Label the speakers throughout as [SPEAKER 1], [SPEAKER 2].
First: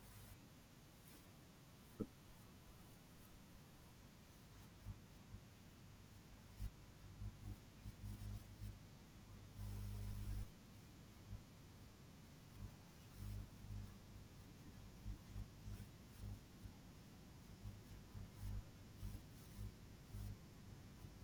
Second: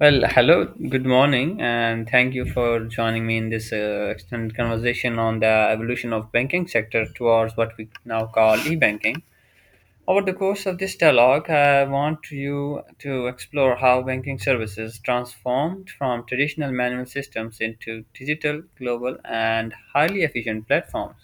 [SPEAKER 1] Well, hello, good morning, and thank you for joining me in this extended conversation on the evolution of banking sector towards what we now call e-banking. Over the course of this dialogue, I want you to explore how banking services transformed from traditional manual systems into digital, global, and highly efficient platforms.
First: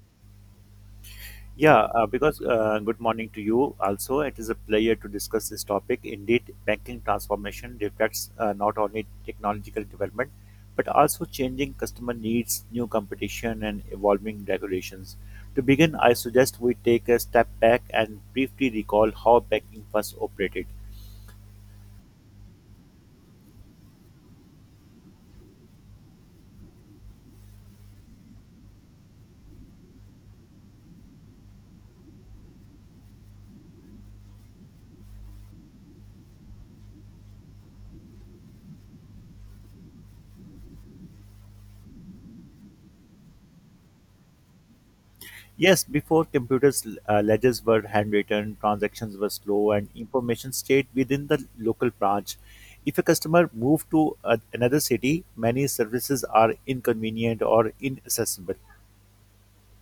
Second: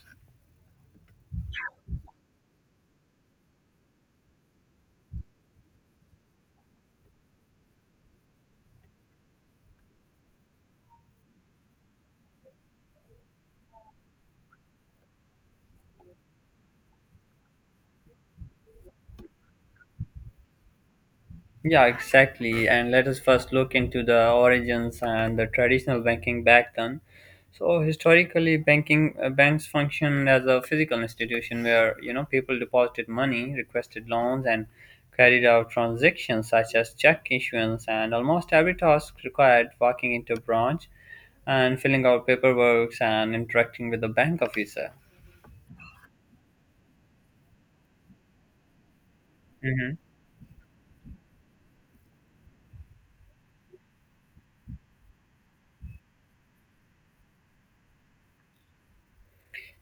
[SPEAKER 2] Yeah, because Good morning to you also. It is a pleasure to discuss this topic. Indeed, banking transformation reflects not only technological development, but also changing customer needs, new competition, and evolving regulations. To begin, I suggest we take a step back and briefly recall how banking first operated.
[SPEAKER 1] Yeah, exactly. And let us first look into the origins and the traditional banking back then. So historically, banking banks functioned as a physical institution where you know people deposited money, requested loans, and carried out transactions such as check issuance. And almost every task required walking into a branch and filling out paperwork and interacting with the bank officer.
[SPEAKER 2] Yes, before computers, ledgers were handwritten, transactions were slow, and
[SPEAKER 1] Mhm.
[SPEAKER 2] information stayed within the local branch. If a customer moved to another city, many services are inconvenient or inaccessible.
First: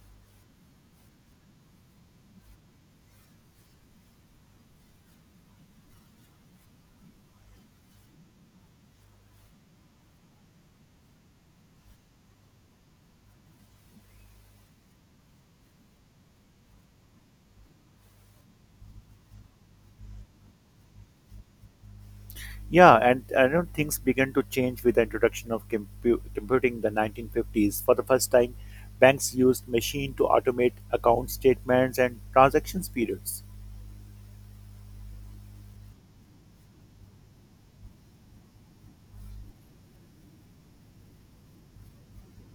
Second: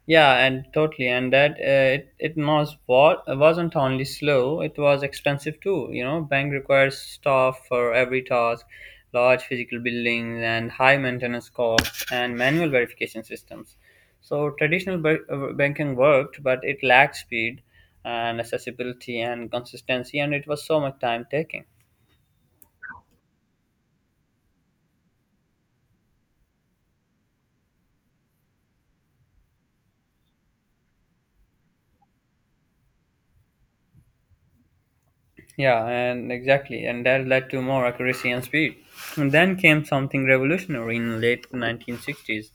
[SPEAKER 1] Yeah, and totally, and that it it was wa- wasn't only slow; it was expensive too. You know, bank requires staff for every task, large physical buildings, and high maintenance costs, and manual verification systems. So banking worked, but it lacked speed and accessibility and consistency, and it was so much time taking.
[SPEAKER 2] Yeah, and I know things began to change with the introduction of computing in the 1950s. For the first time, banks used machine to automate account statements and transactions periods.
[SPEAKER 1] Yeah, and exactly, and that led to more accuracy and speed. And then came something revolutionary in late 1960s,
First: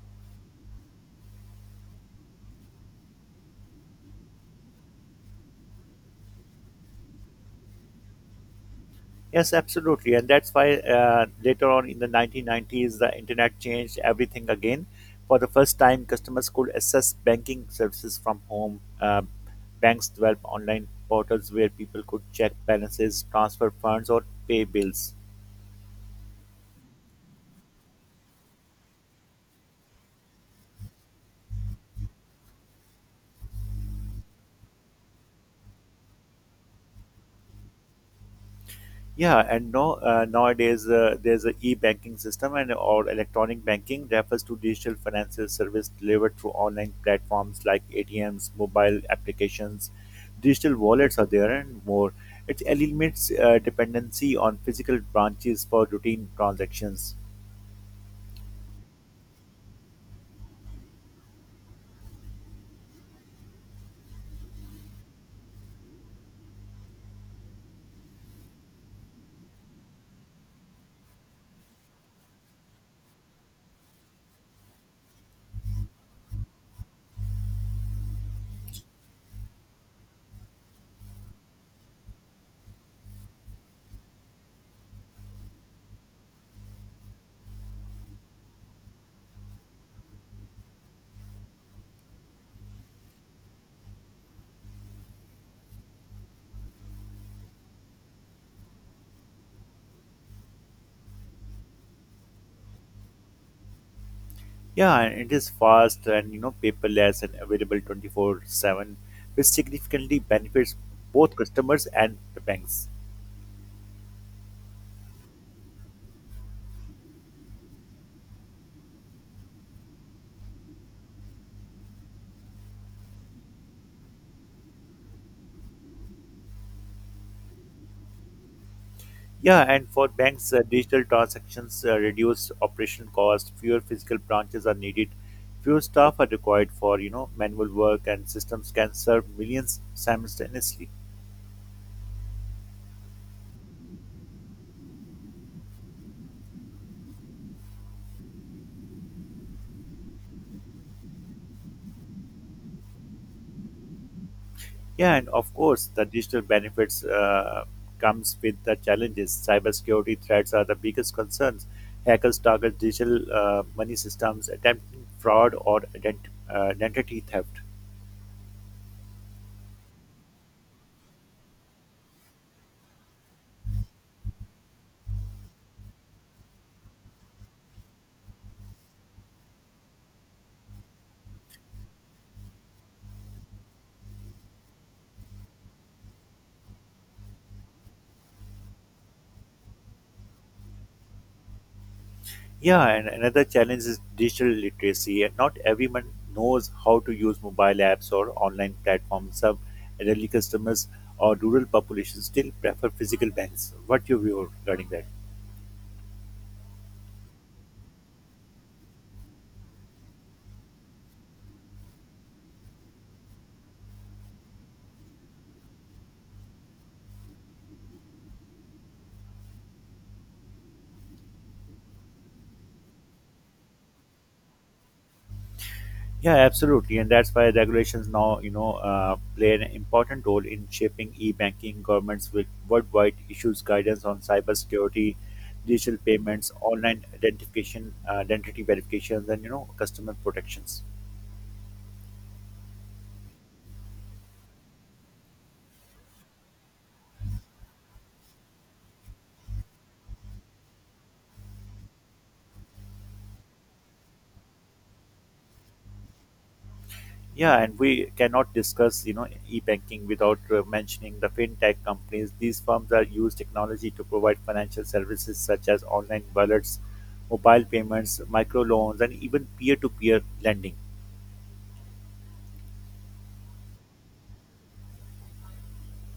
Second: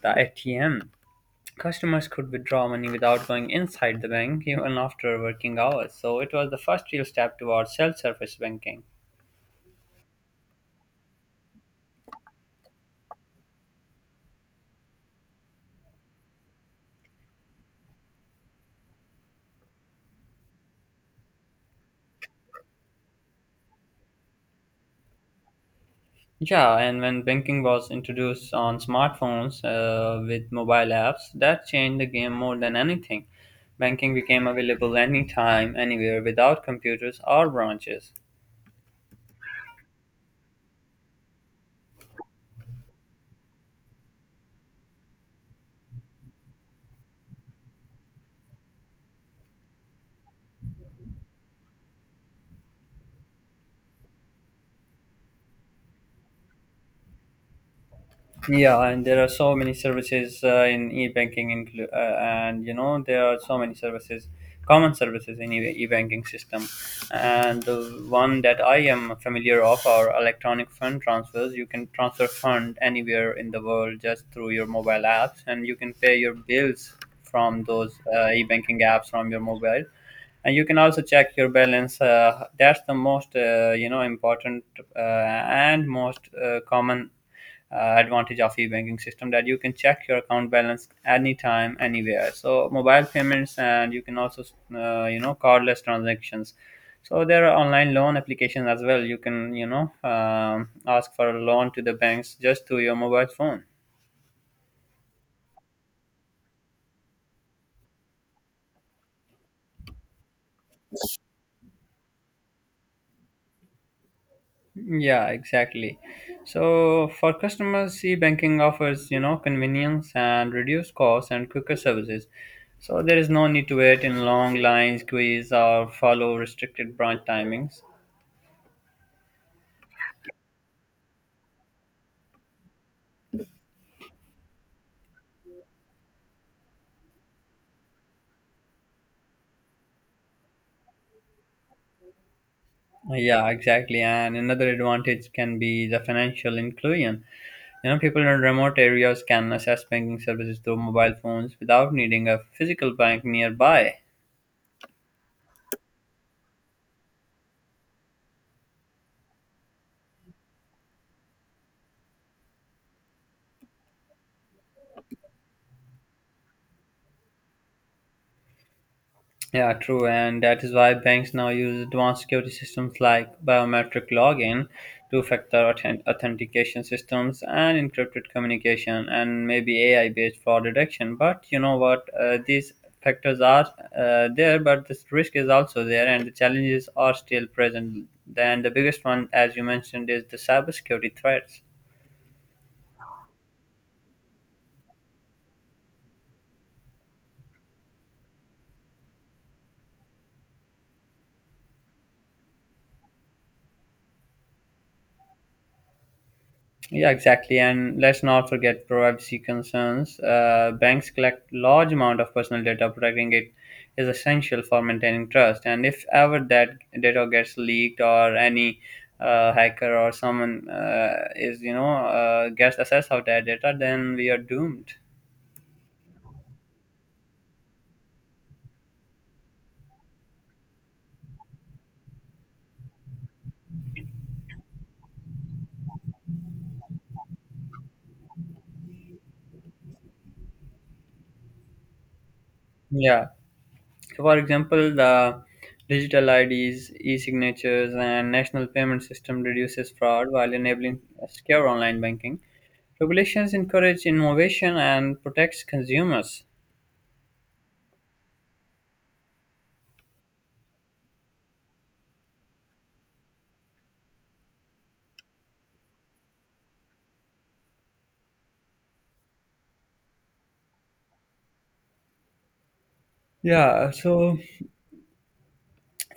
[SPEAKER 1] the ATM. Customers could withdraw money without going inside the bank even after working hours, so it was the first real step towards self-service banking.
[SPEAKER 2] Yes, absolutely. And that's why later on in the 1990s, the internet changed everything again. For the first time, customers could access banking services from home. Banks developed online portals where people could check balances, transfer funds, or pay bills.
[SPEAKER 1] Yeah, and when banking was introduced on smartphones with mobile apps, that changed the game more than anything. Banking became available anytime, anywhere, without computers or branches.
[SPEAKER 2] Yeah, and no, nowadays there's a e-banking system and or electronic banking refers to digital financial service delivered through online platforms like ATMs, mobile applications, digital wallets are there and more. It eliminates dependency on physical branches for routine transactions.
[SPEAKER 1] Yeah, and there are so many services and you know there are so many services, common services in e-banking system. And the one that I am familiar of are electronic fund transfers. You can transfer fund anywhere in the world just through your mobile apps, and you can pay your bills from those e-banking apps from your mobile. And you can also check your balance. That's the most, important and most common advantage of e-banking system, that you can check your account balance anytime anywhere. So mobile payments, and you can also cardless transactions. So there are online loan applications as well. You can ask for a loan to the banks just through your mobile phone.
[SPEAKER 2] Yeah, and it is fast and you know paperless and available 24/7, which significantly benefits both customers and the banks.
[SPEAKER 1] Yeah, exactly. So for customers, e-banking offers you know convenience and reduced costs and quicker services. So there is no need to wait in long lines queues or follow restricted branch timings.
[SPEAKER 2] Yeah, and for banks, digital transactions reduce operation costs. Fewer physical branches are needed. Fewer staff are required for you know manual work, and systems can serve millions simultaneously.
[SPEAKER 1] Yeah, exactly. And another advantage can be the financial inclusion. You know, people in remote areas can access banking services through mobile phones without needing a physical bank nearby.
[SPEAKER 2] Yeah, and of course, the digital benefits comes with the challenges. Cybersecurity threats are the biggest concerns. Hackers target digital money systems, attempting fraud or identity theft.
[SPEAKER 1] Yeah, true, and that is why banks now use advanced security systems like biometric login, authentication systems, and encrypted communication, and maybe AI-based fraud detection. But you know what? These factors are there, but this risk is also there, and the challenges are still present. Then the biggest one, as you mentioned, is the cybersecurity threats.
[SPEAKER 2] Yeah, and another challenge is digital literacy. And not everyone knows how to use mobile apps or online platforms. Some elderly customers or rural populations still prefer physical banks. What your view regarding that?
[SPEAKER 1] Yeah, exactly. And let's not forget privacy concerns. Banks collect large amount of personal data. Protecting it is essential for maintaining trust. And if ever that data gets leaked or any hacker or someone gets access of that data, then we are doomed.
[SPEAKER 2] Yeah, absolutely, and that's why regulations now, you know, play an important role in shaping e-banking. Governments with worldwide issues guidance on cybersecurity, digital payments, online identification, identity verifications, and you know, customer protections.
[SPEAKER 1] Yeah. So, for example, the digital IDs, e-signatures, and national payment system reduces fraud while enabling secure online banking. Regulations encourage innovation and protects consumers.
[SPEAKER 2] Yeah, and we cannot discuss, you know, e-banking without mentioning the fintech companies. These firms are use technology to provide financial services such as online wallets, mobile payments, microloans, and even peer-to-peer lending.
[SPEAKER 1] Yeah, so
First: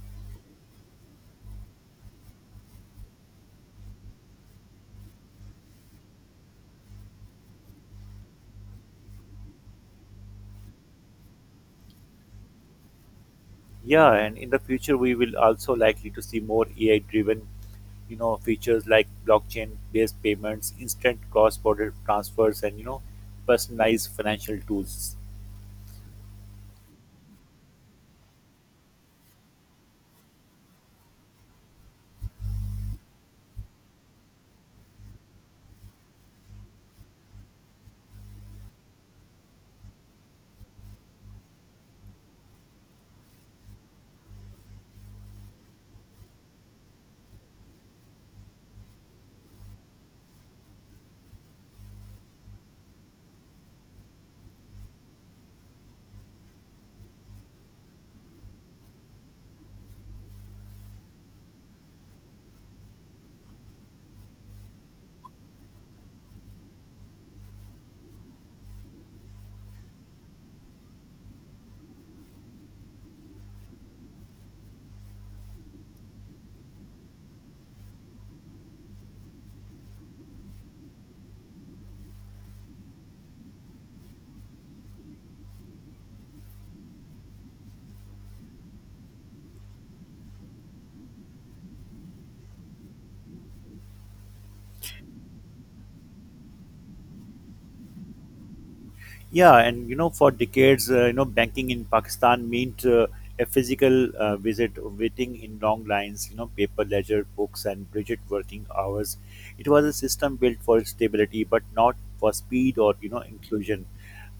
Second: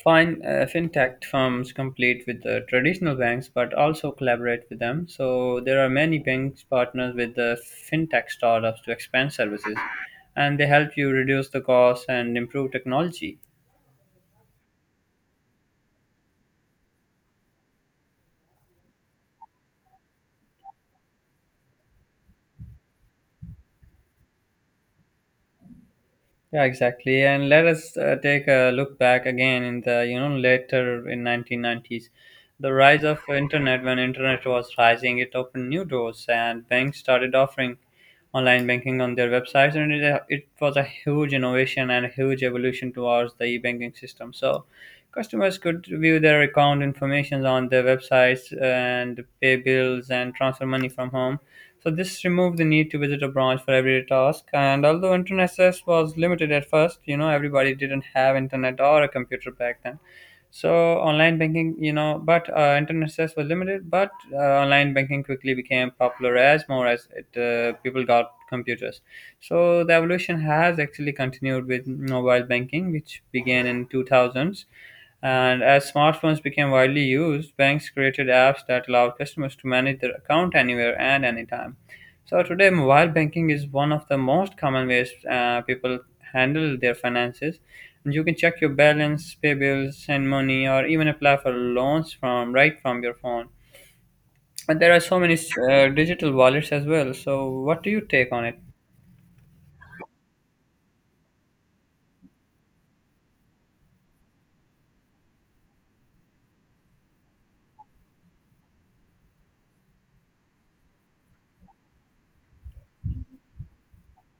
[SPEAKER 1] fintech firms compete with the traditional banks, but also collaborate with them. So there are many banks partners with the fintech startups to expand services, and they help you reduce the cost and improve technology.
[SPEAKER 2] Yeah, and in the future we will also likely to see more AI-driven, you know, features like blockchain-based payments, instant cross-border transfers, and you know, personalized financial tools.
[SPEAKER 1] Yeah, exactly. And let us take a look back again in the, you know, later in 1990s. The rise of internet, when internet was rising, it opened new doors and banks started offering online banking on their websites. And it was a huge innovation and a huge evolution towards the e-banking system. So customers could view their account information on their websites and pay bills and transfer money from home, so this removed the need to visit a branch for every task. And although internet access was limited at first, you know, everybody didn't have internet or a computer back then. So online banking, you know, but internet access was limited, but online banking quickly became popular as people got computers. So the evolution has actually continued with mobile banking, which began in 2000s, and as smartphones became widely used, banks created apps that allowed customers to manage their account anywhere and anytime. So today, mobile banking is one of the most common ways people handle their finances. And you can check your balance, pay bills, send money, or even apply for loans from right from your phone. And there are so many digital wallets as well. So, what do you take on it?
[SPEAKER 2] Yeah, and you know, for decades, you know, banking in Pakistan meant a physical visit, waiting in long lines, you know, paper ledger, books, and rigid working hours. It was a system built for stability, but not for speed or you know inclusion.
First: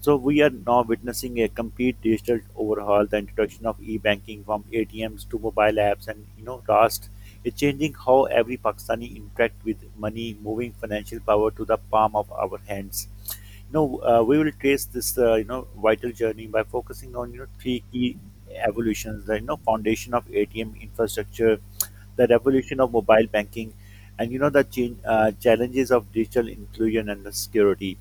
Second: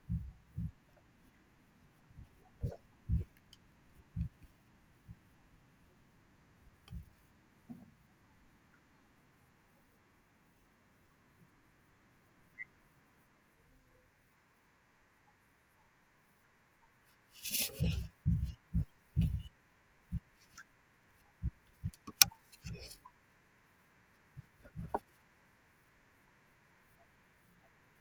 [SPEAKER 2] So we are now witnessing a complete digital overhaul, the introduction of e-banking from ATMs to mobile apps, and you know, Rust is changing how every Pakistani interact with money, moving financial power to the palm of our hands. No, we will trace this, you know, vital journey by focusing on, you know, three key evolutions, the, you know, foundation of ATM infrastructure, the revolution of mobile banking, and, you know, the challenges of digital inclusion and the security.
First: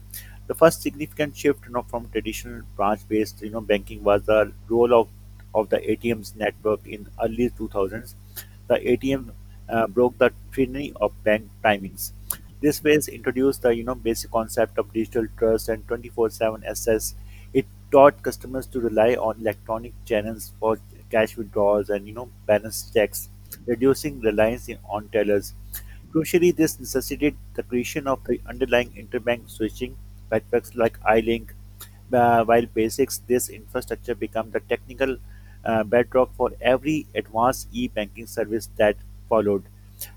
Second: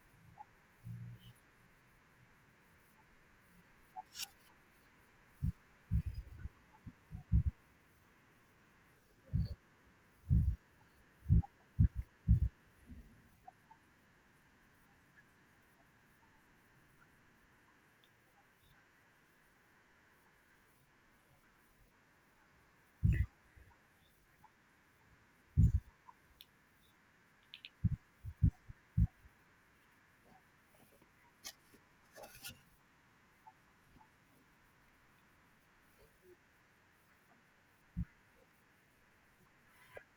[SPEAKER 2] The first significant shift, you know, from traditional branch-based, you know, banking was the role of the ATM's network in early 2000s. The ATM broke the trinity of bank timings. This phase introduced the you know basic concept of digital trust and 24/7 access. It taught customers to rely on electronic channels for cash withdrawals and you know balance checks, reducing reliance on tellers. Crucially, this necessitated the creation of the underlying interbank switching networks like iLink. While basics, this infrastructure became the technical bedrock for every advanced e-banking service that followed.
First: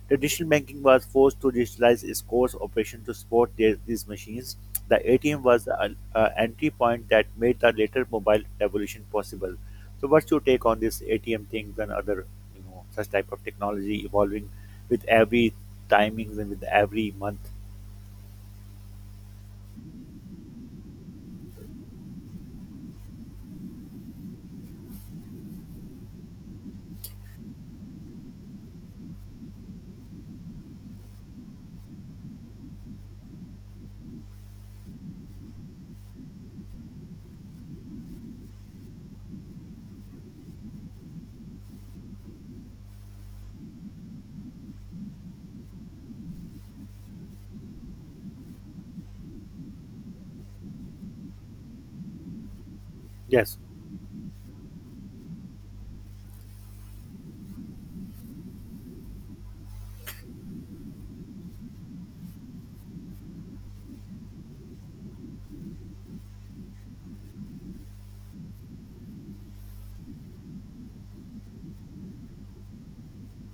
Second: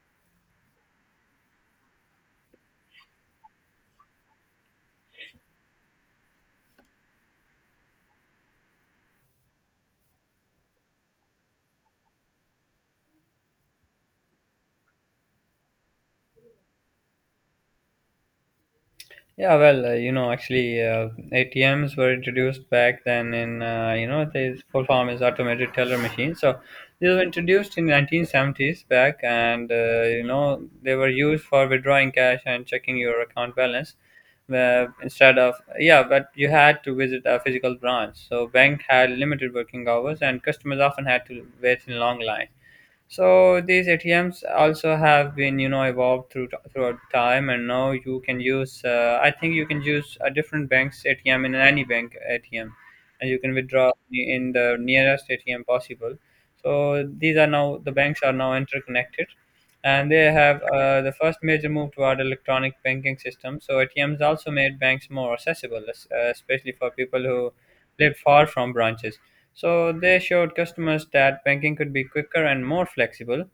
[SPEAKER 2] Traditional banking was forced to digitalize its core operation to support their, these machines. The ATM was the entry point that made the later mobile revolution possible. So, what's your take on this ATM things and other, you know, such type of technology evolving with every timings and with every month?
[SPEAKER 1] Yeah, well, ATMs were introduced back then in, the full form is automated teller machine. So these were introduced in 1970s back, and you know they were used for withdrawing cash and checking your account balance. Instead of yeah, but you had to visit a physical branch. So bank had limited working hours, and customers often had to wait in long lines. So these ATMs also have been, you know, evolved through throughout time, and now you can use. I think you can use a different bank's ATM in any bank ATM, and you can
[SPEAKER 2] Yes,
[SPEAKER 1] withdraw in the nearest ATM possible. So these are now the banks are now interconnected, and they have the first major move toward electronic banking system. So ATMs also made banks more accessible, especially for people who lived far from branches. So they showed customers that banking could be quicker and more flexible,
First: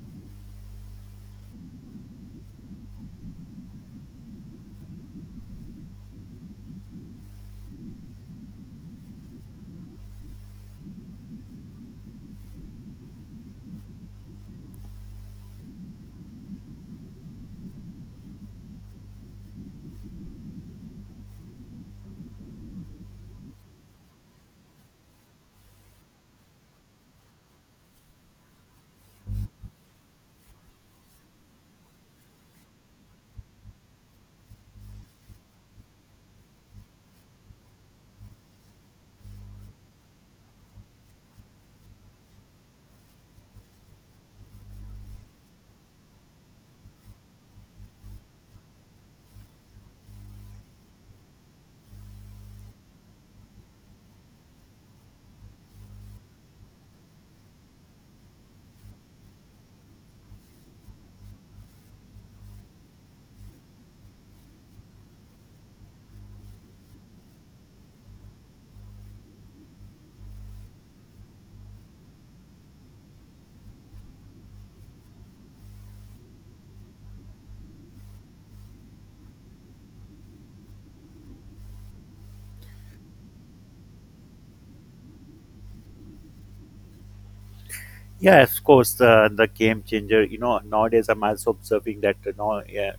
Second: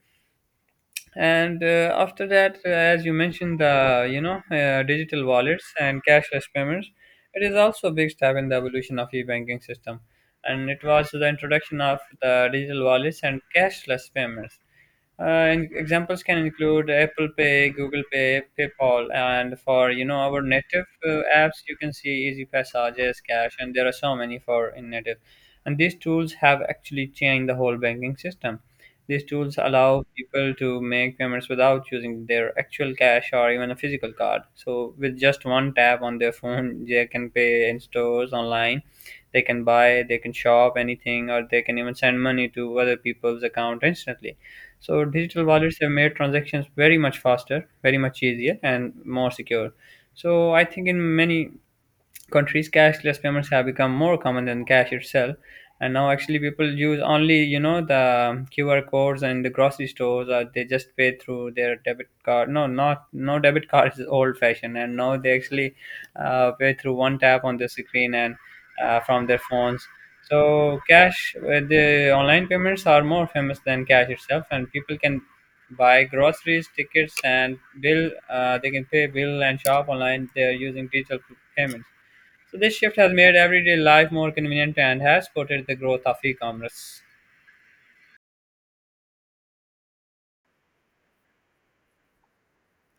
[SPEAKER 1] and after that, as you mentioned, the digital wallets and cashless payments, it is also a big step in the evolution of e-banking system. And it was the introduction of the digital wallets and cashless payments, and examples can include Apple Pay, Google Pay, PayPal, and for you know our native apps, you can see Easy Passages Cash, and there are so many for in native. And these tools have actually changed the whole banking system. These tools allow people to make payments without using their actual cash or even a physical card. So, with just one tap on their phone, they can pay in stores, online, they can buy, they can shop anything, or they can even send money to other people's account instantly. So, digital wallets have made transactions very much faster, very much easier, and more secure. So, I think in many countries, cashless payments have become more common than cash itself. And now actually people use only you know the QR codes and the grocery stores, or they just pay through their debit card. No, not, no debit card is old fashioned, and now they actually pay through one tap on the screen and from their phones. So cash the online payments are more famous than cash itself, and people can buy groceries, tickets, and bill they can pay bill and shop online. They are using digital payments. So this shift has made everyday life more convenient and has supported the growth of e-commerce.
[SPEAKER 2] yeah, of course, the game changer. You know, nowadays I'm also observing that now yeah,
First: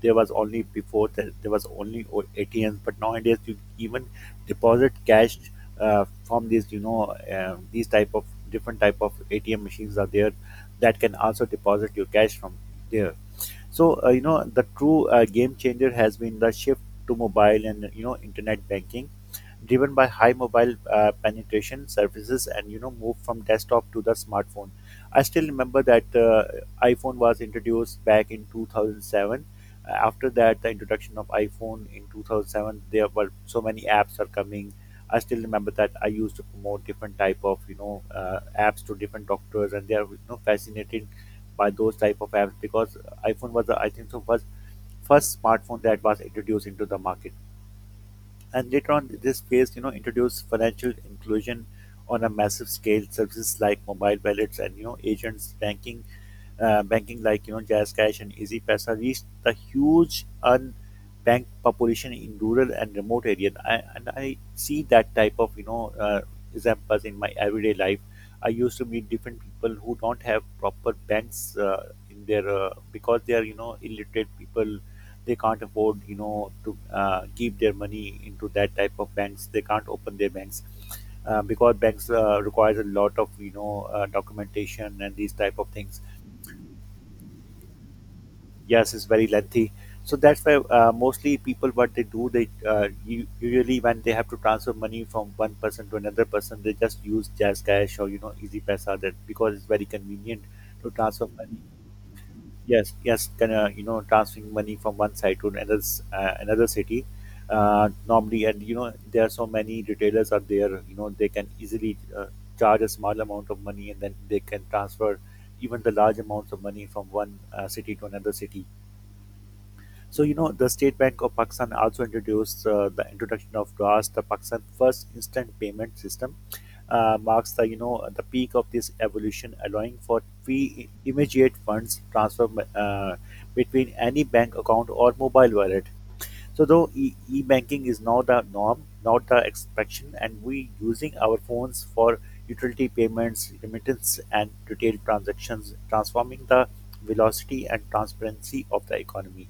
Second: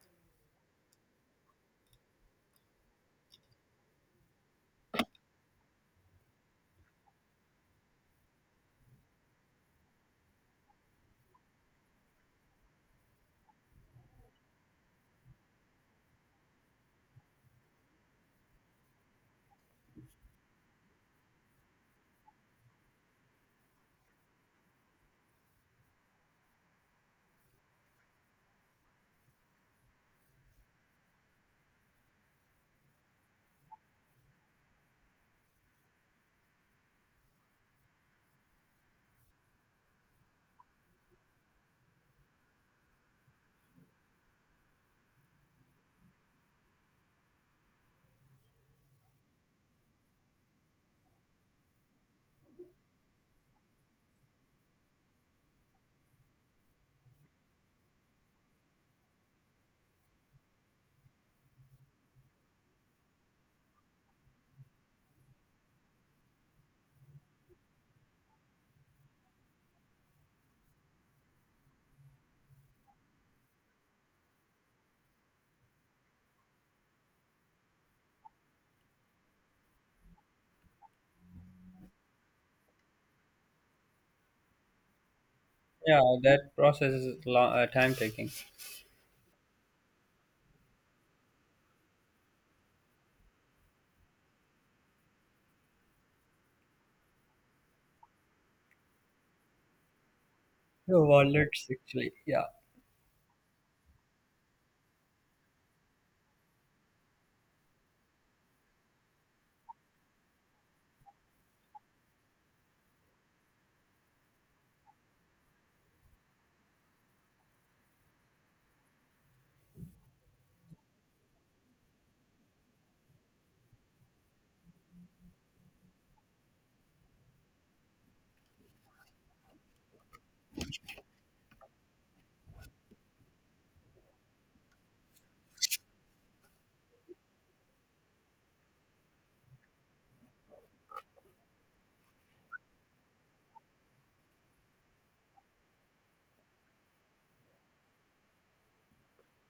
[SPEAKER 2] there was only before that there was only ATMs, but nowadays you even deposit cash from these, you know, these type of different type of ATM machines are there that can also deposit your cash from there. So you know the true game changer has been the shift to mobile and you know internet banking driven by high mobile penetration services and you know move from desktop to the smartphone. I still remember that iPhone was introduced back in 2007. After that the introduction of iPhone in 2007 there were so many apps are coming. I still remember that I used to promote different type of you know uh, apps to different doctors and they are you know fascinated by those type of apps because iPhone was the, I think so was first smartphone that was introduced into the market. And later on, this phase, you know, introduced financial inclusion on a massive scale, services like mobile wallets and you know agents, banking, like you know JazzCash and EasyPaisa reached the huge unbanked population in rural and remote areas. I see that type of you know examples in my everyday life. I used to meet different people who don't have proper banks in their because they are you know illiterate people. They can't afford you know to keep their money into that type of banks. They can't open their banks because banks requires a lot of you know documentation and these type of
[SPEAKER 1] Yeah,
[SPEAKER 2] things.
[SPEAKER 1] that process is long, time taking.
[SPEAKER 2] Yes it's very lengthy. So that's why mostly people what they do they usually when they have to transfer money from one person to another person they just use jazz cash or you know easy pesa that because it's very convenient to
[SPEAKER 1] Your
[SPEAKER 2] transfer money.
[SPEAKER 1] wallets actually, yeah.
[SPEAKER 2] Yes yes, kind of you know transferring money from one side to another another city normally and you know there are so many retailers are there you know they can easily charge a small amount of money and then they can transfer even the large amounts of money from one city to another city. So you know the State Bank of Pakistan also introduced the introduction of DRAS, the Pakistan's first instant payment system. Marks the you know the peak of this evolution, allowing for free immediate funds transfer uh, between any bank account or mobile wallet. So though e-banking is now the norm, not the exception, and we using our phones for utility payments, remittance, and retail transactions, transforming the velocity and transparency of the economy.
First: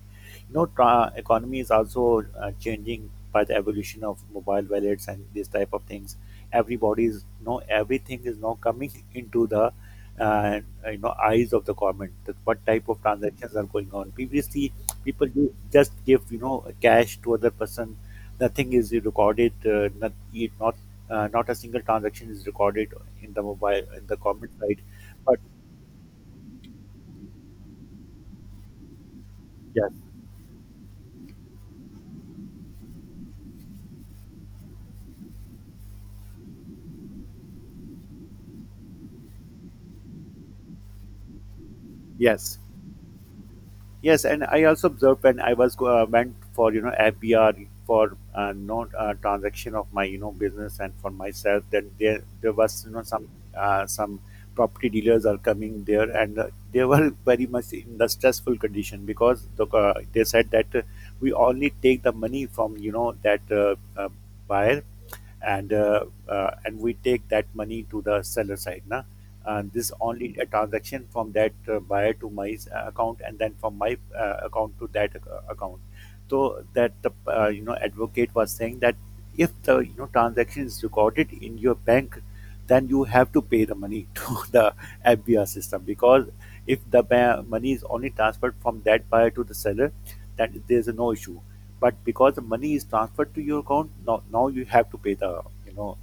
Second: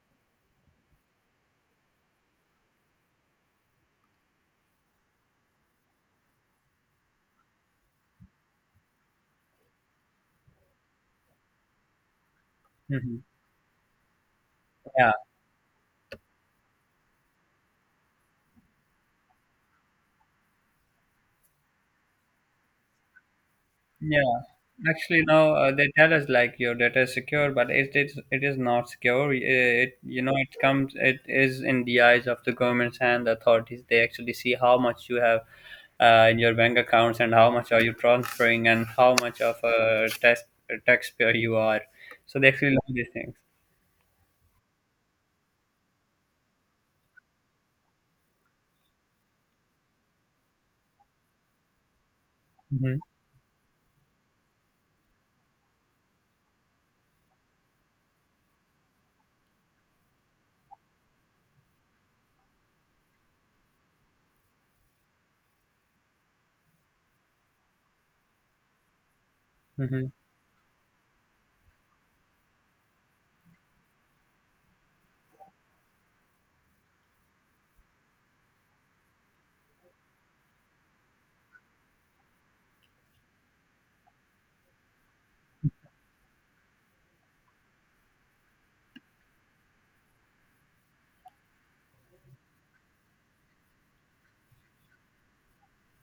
[SPEAKER 2] You know, economy is also changing by the evolution of mobile wallets and these type of things. Everybody is no everything is now coming into the uh, you know eyes of the government. That what type of
[SPEAKER 1] Hmm.
[SPEAKER 2] transactions are going on previously
[SPEAKER 1] Yeah,
[SPEAKER 2] people just give you know cash to other person. Nothing is recorded, not you- not not a single transaction is recorded in the mobile in the
[SPEAKER 1] yeah.
[SPEAKER 2] comment side
[SPEAKER 1] Actually,
[SPEAKER 2] but
[SPEAKER 1] now they tell us like your data is secure, but it is not secure. It
[SPEAKER 2] yes
[SPEAKER 1] you know it is in the eyes of the governments and the authorities. They actually see how much you have in your bank accounts, and how much are you transferring, and how much of a taxpayer you are. So they
[SPEAKER 2] yes.
[SPEAKER 1] actually know these things.
[SPEAKER 2] Yes, and I also observed when I was went for you know FBR for no transaction of my you know business and for myself, then there was you
[SPEAKER 1] Mhm,
[SPEAKER 2] know some property dealers are coming there and they were very much in the stressful condition because they said that we only take the money from you know that uh, buyer and we take that money to the seller side now. And this
[SPEAKER 1] mhm.
[SPEAKER 2] only a transaction from that buyer to my account and then from my account to that account. So that the you know advocate was saying that if the you know transaction is recorded in your bank then you have to pay the money to the FBR system because if the money is only transferred from that buyer to the seller, that there's no issue. But because the money is transferred to your account now, now you have to pay the you know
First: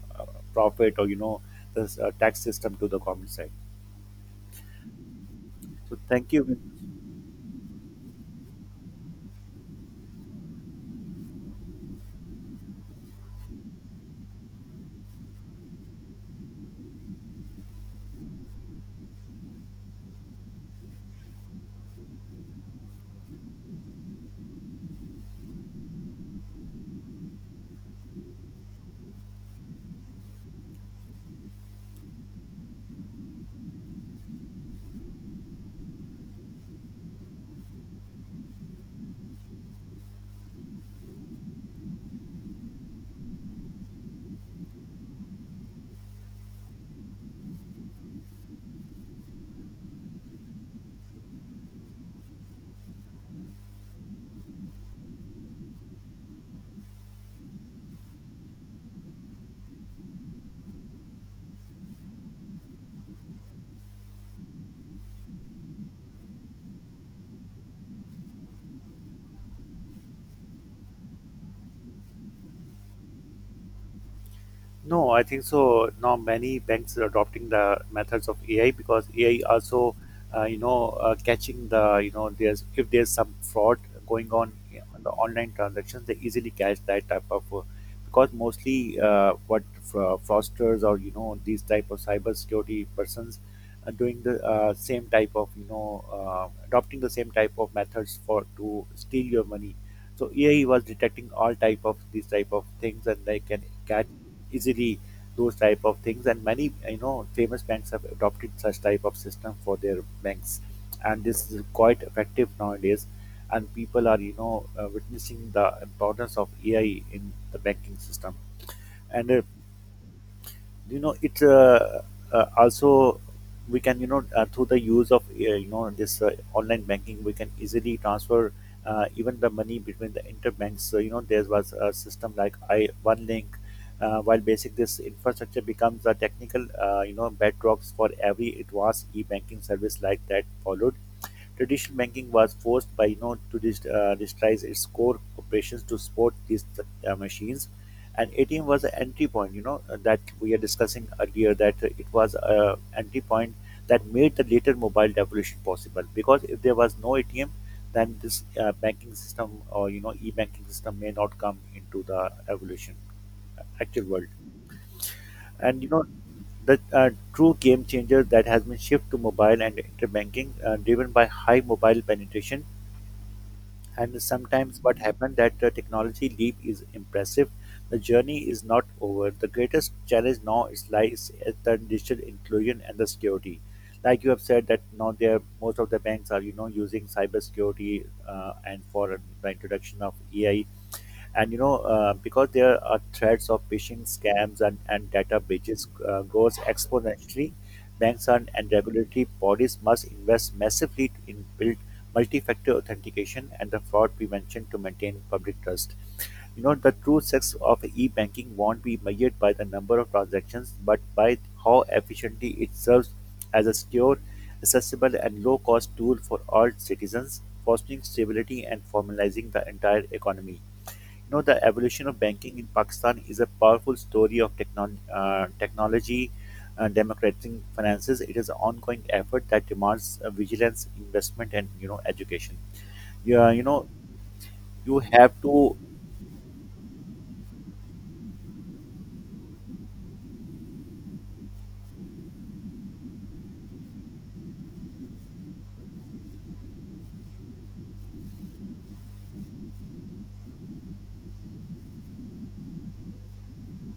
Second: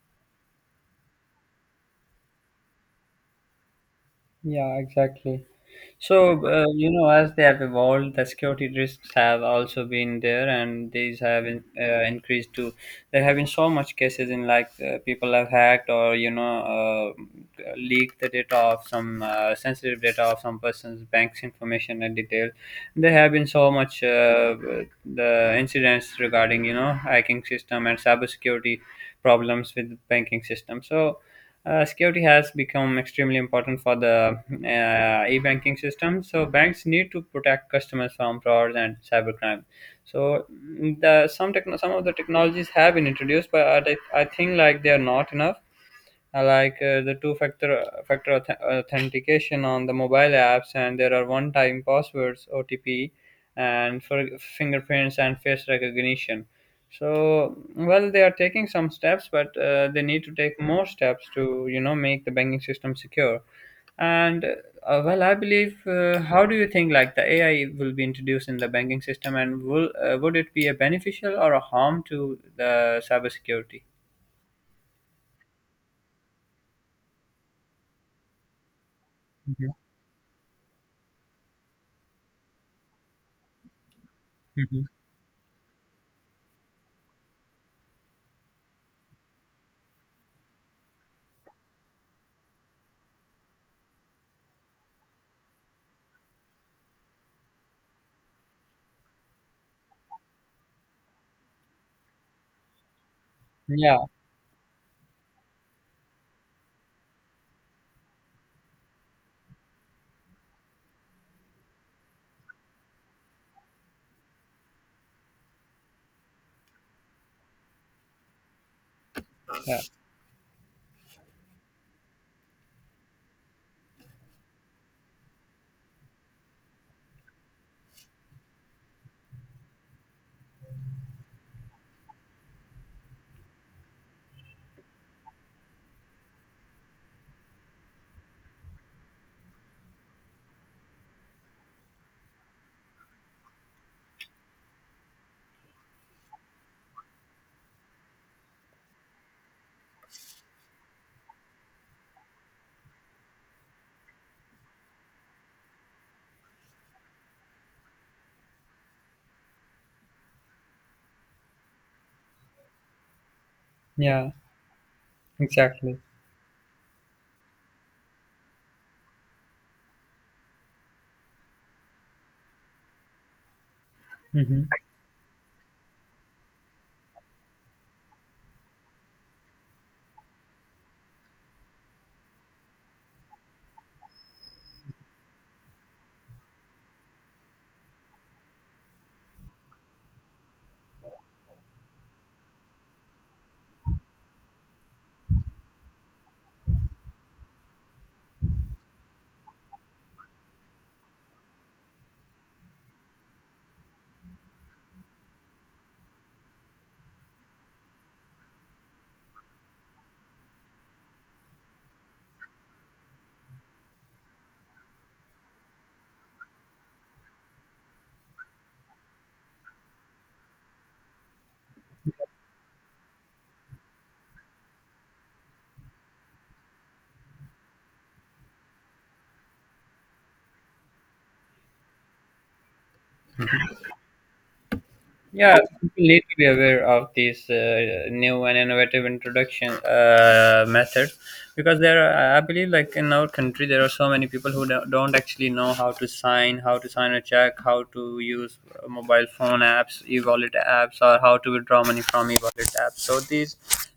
[SPEAKER 2] profit or you know the tax system to the government side.
[SPEAKER 1] Yeah, exactly.
[SPEAKER 2] So thank
[SPEAKER 1] So,
[SPEAKER 2] you.
[SPEAKER 1] you know, as they have evolved, the security risks have also been there, and these have increased too. There have been so much cases in like people have hacked or leaked the data of some sensitive data of some person's bank's information and detail. There have been so much the incidents regarding you know hacking system and cybersecurity problems with banking system. So security has become extremely important for the e-banking system. So banks need to protect customers from frauds and cybercrime. So some of the technologies have been introduced, but I think like they are not enough. Like the two-factor factor auth- authentication on the mobile apps, and there are one-time passwords (OTP) and for fingerprints and face recognition. So, well, they are taking some steps, but they need to take more steps to, you know, make the banking system secure. And well, I believe. How do you think like the AI will be introduced in the banking system, and will would it be a beneficial or a harm to the cybersecurity?
[SPEAKER 2] No, I think so. Now many banks are adopting the methods of AI because AI
[SPEAKER 1] Mm-hmm.
[SPEAKER 2] also, catching the you know there's if there's some fraud going on yeah, on the online transactions, they easily catch that type of because mostly what fraudsters or you know these type of cyber security persons are doing the same type of you know adopting the same type of methods for to steal your money. So AI was detecting all type of these type of things and they can
[SPEAKER 1] Yeah,
[SPEAKER 2] catch easily those type of things and many you know famous banks have adopted such type of system for their banks and this is quite effective nowadays and people are you know witnessing the importance of AI in the banking system and
[SPEAKER 1] yeah,
[SPEAKER 2] you know it's also we can you know through the use of you know this online banking we can easily transfer even the money between the interbanks. So you know there was a system like I one link. While basic this infrastructure becomes a technical you know bedrocks for every advanced e-banking service like that followed. Traditional banking was forced by you know to digitize its core operations to support these machines, and ATM was an entry point. You know that we are discussing earlier that it was an entry point that made the later mobile revolution possible. Because if there was no ATM, then this banking system or you know e-banking system may not come into the evolution actual world.
[SPEAKER 1] yeah,
[SPEAKER 2] And you
[SPEAKER 1] exactly.
[SPEAKER 2] know the true game changer that has been shift to mobile and interbanking driven by high mobile penetration and
[SPEAKER 1] Mhm.
[SPEAKER 2] sometimes what happened that the technology leap is impressive. The journey is not over. The greatest challenge now is lies at the digital inclusion and the security, like you have said that now there most of the banks are you know using cybersecurity and for the introduction of ai, and you know because there are threats of phishing scams and data breaches grows exponentially. Banks and regulatory bodies must invest massively in build multi-factor authentication and the fraud prevention to maintain public trust. You know the true success of e-banking won't be measured by the number of transactions but by how efficiently it serves as a secure, accessible and low-cost tool for all citizens, fostering stability and formalizing the entire economy. You know the evolution of banking in Pakistan is a powerful story of technology democratizing finances. It is an ongoing effort that demands vigilance, investment and you know education. Yeah you know you have to.
[SPEAKER 1] Yeah, people need to be aware of these new and innovative introduction methods, because there are, I believe, like in our country, there are so many people who don't actually know how to sign a check, how to use mobile phone apps, e-wallet apps, or how to withdraw money from e-wallet apps. So these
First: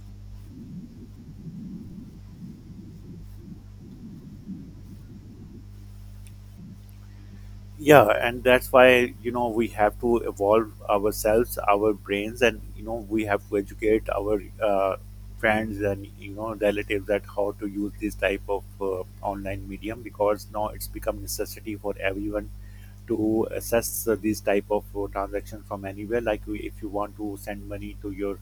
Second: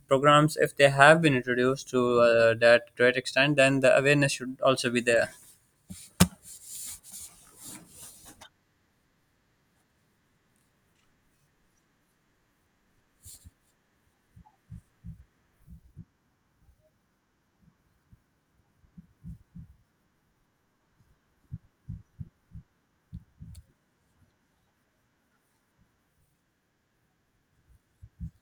[SPEAKER 1] programs, if they have been introduced to that great extent, then the awareness should also be there.
[SPEAKER 2] Yeah and that's why you know we have to evolve ourselves our brains and you know we have to educate our friends and you know relatives that how to use this type of online medium because now it's become necessity for everyone to assess these type of transactions from anywhere. Like if you want to send money to your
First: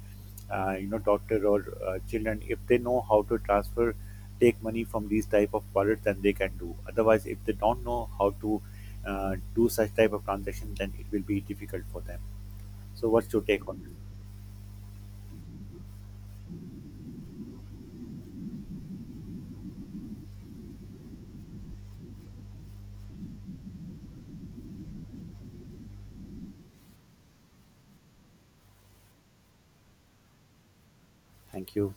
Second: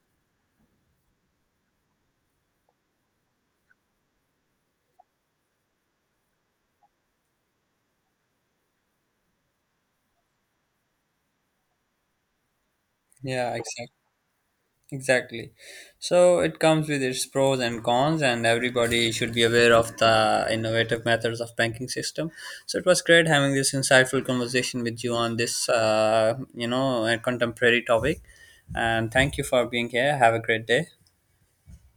[SPEAKER 2] you know doctor or children, if they know how to transfer take money from these type of wallets then they can do. Otherwise if they don't know how to uh, do such type of transaction then it will be difficult for them. So what's your
[SPEAKER 1] Yeah,
[SPEAKER 2] take on
[SPEAKER 1] exactly.
[SPEAKER 2] it?
[SPEAKER 1] Exactly. So it comes with its pros and cons, and everybody should be aware of the innovative methods of banking system. So it was great having this insightful conversation with you on this, a contemporary topic. And thank you for being here. Have a great day.
[SPEAKER 2] Thank you.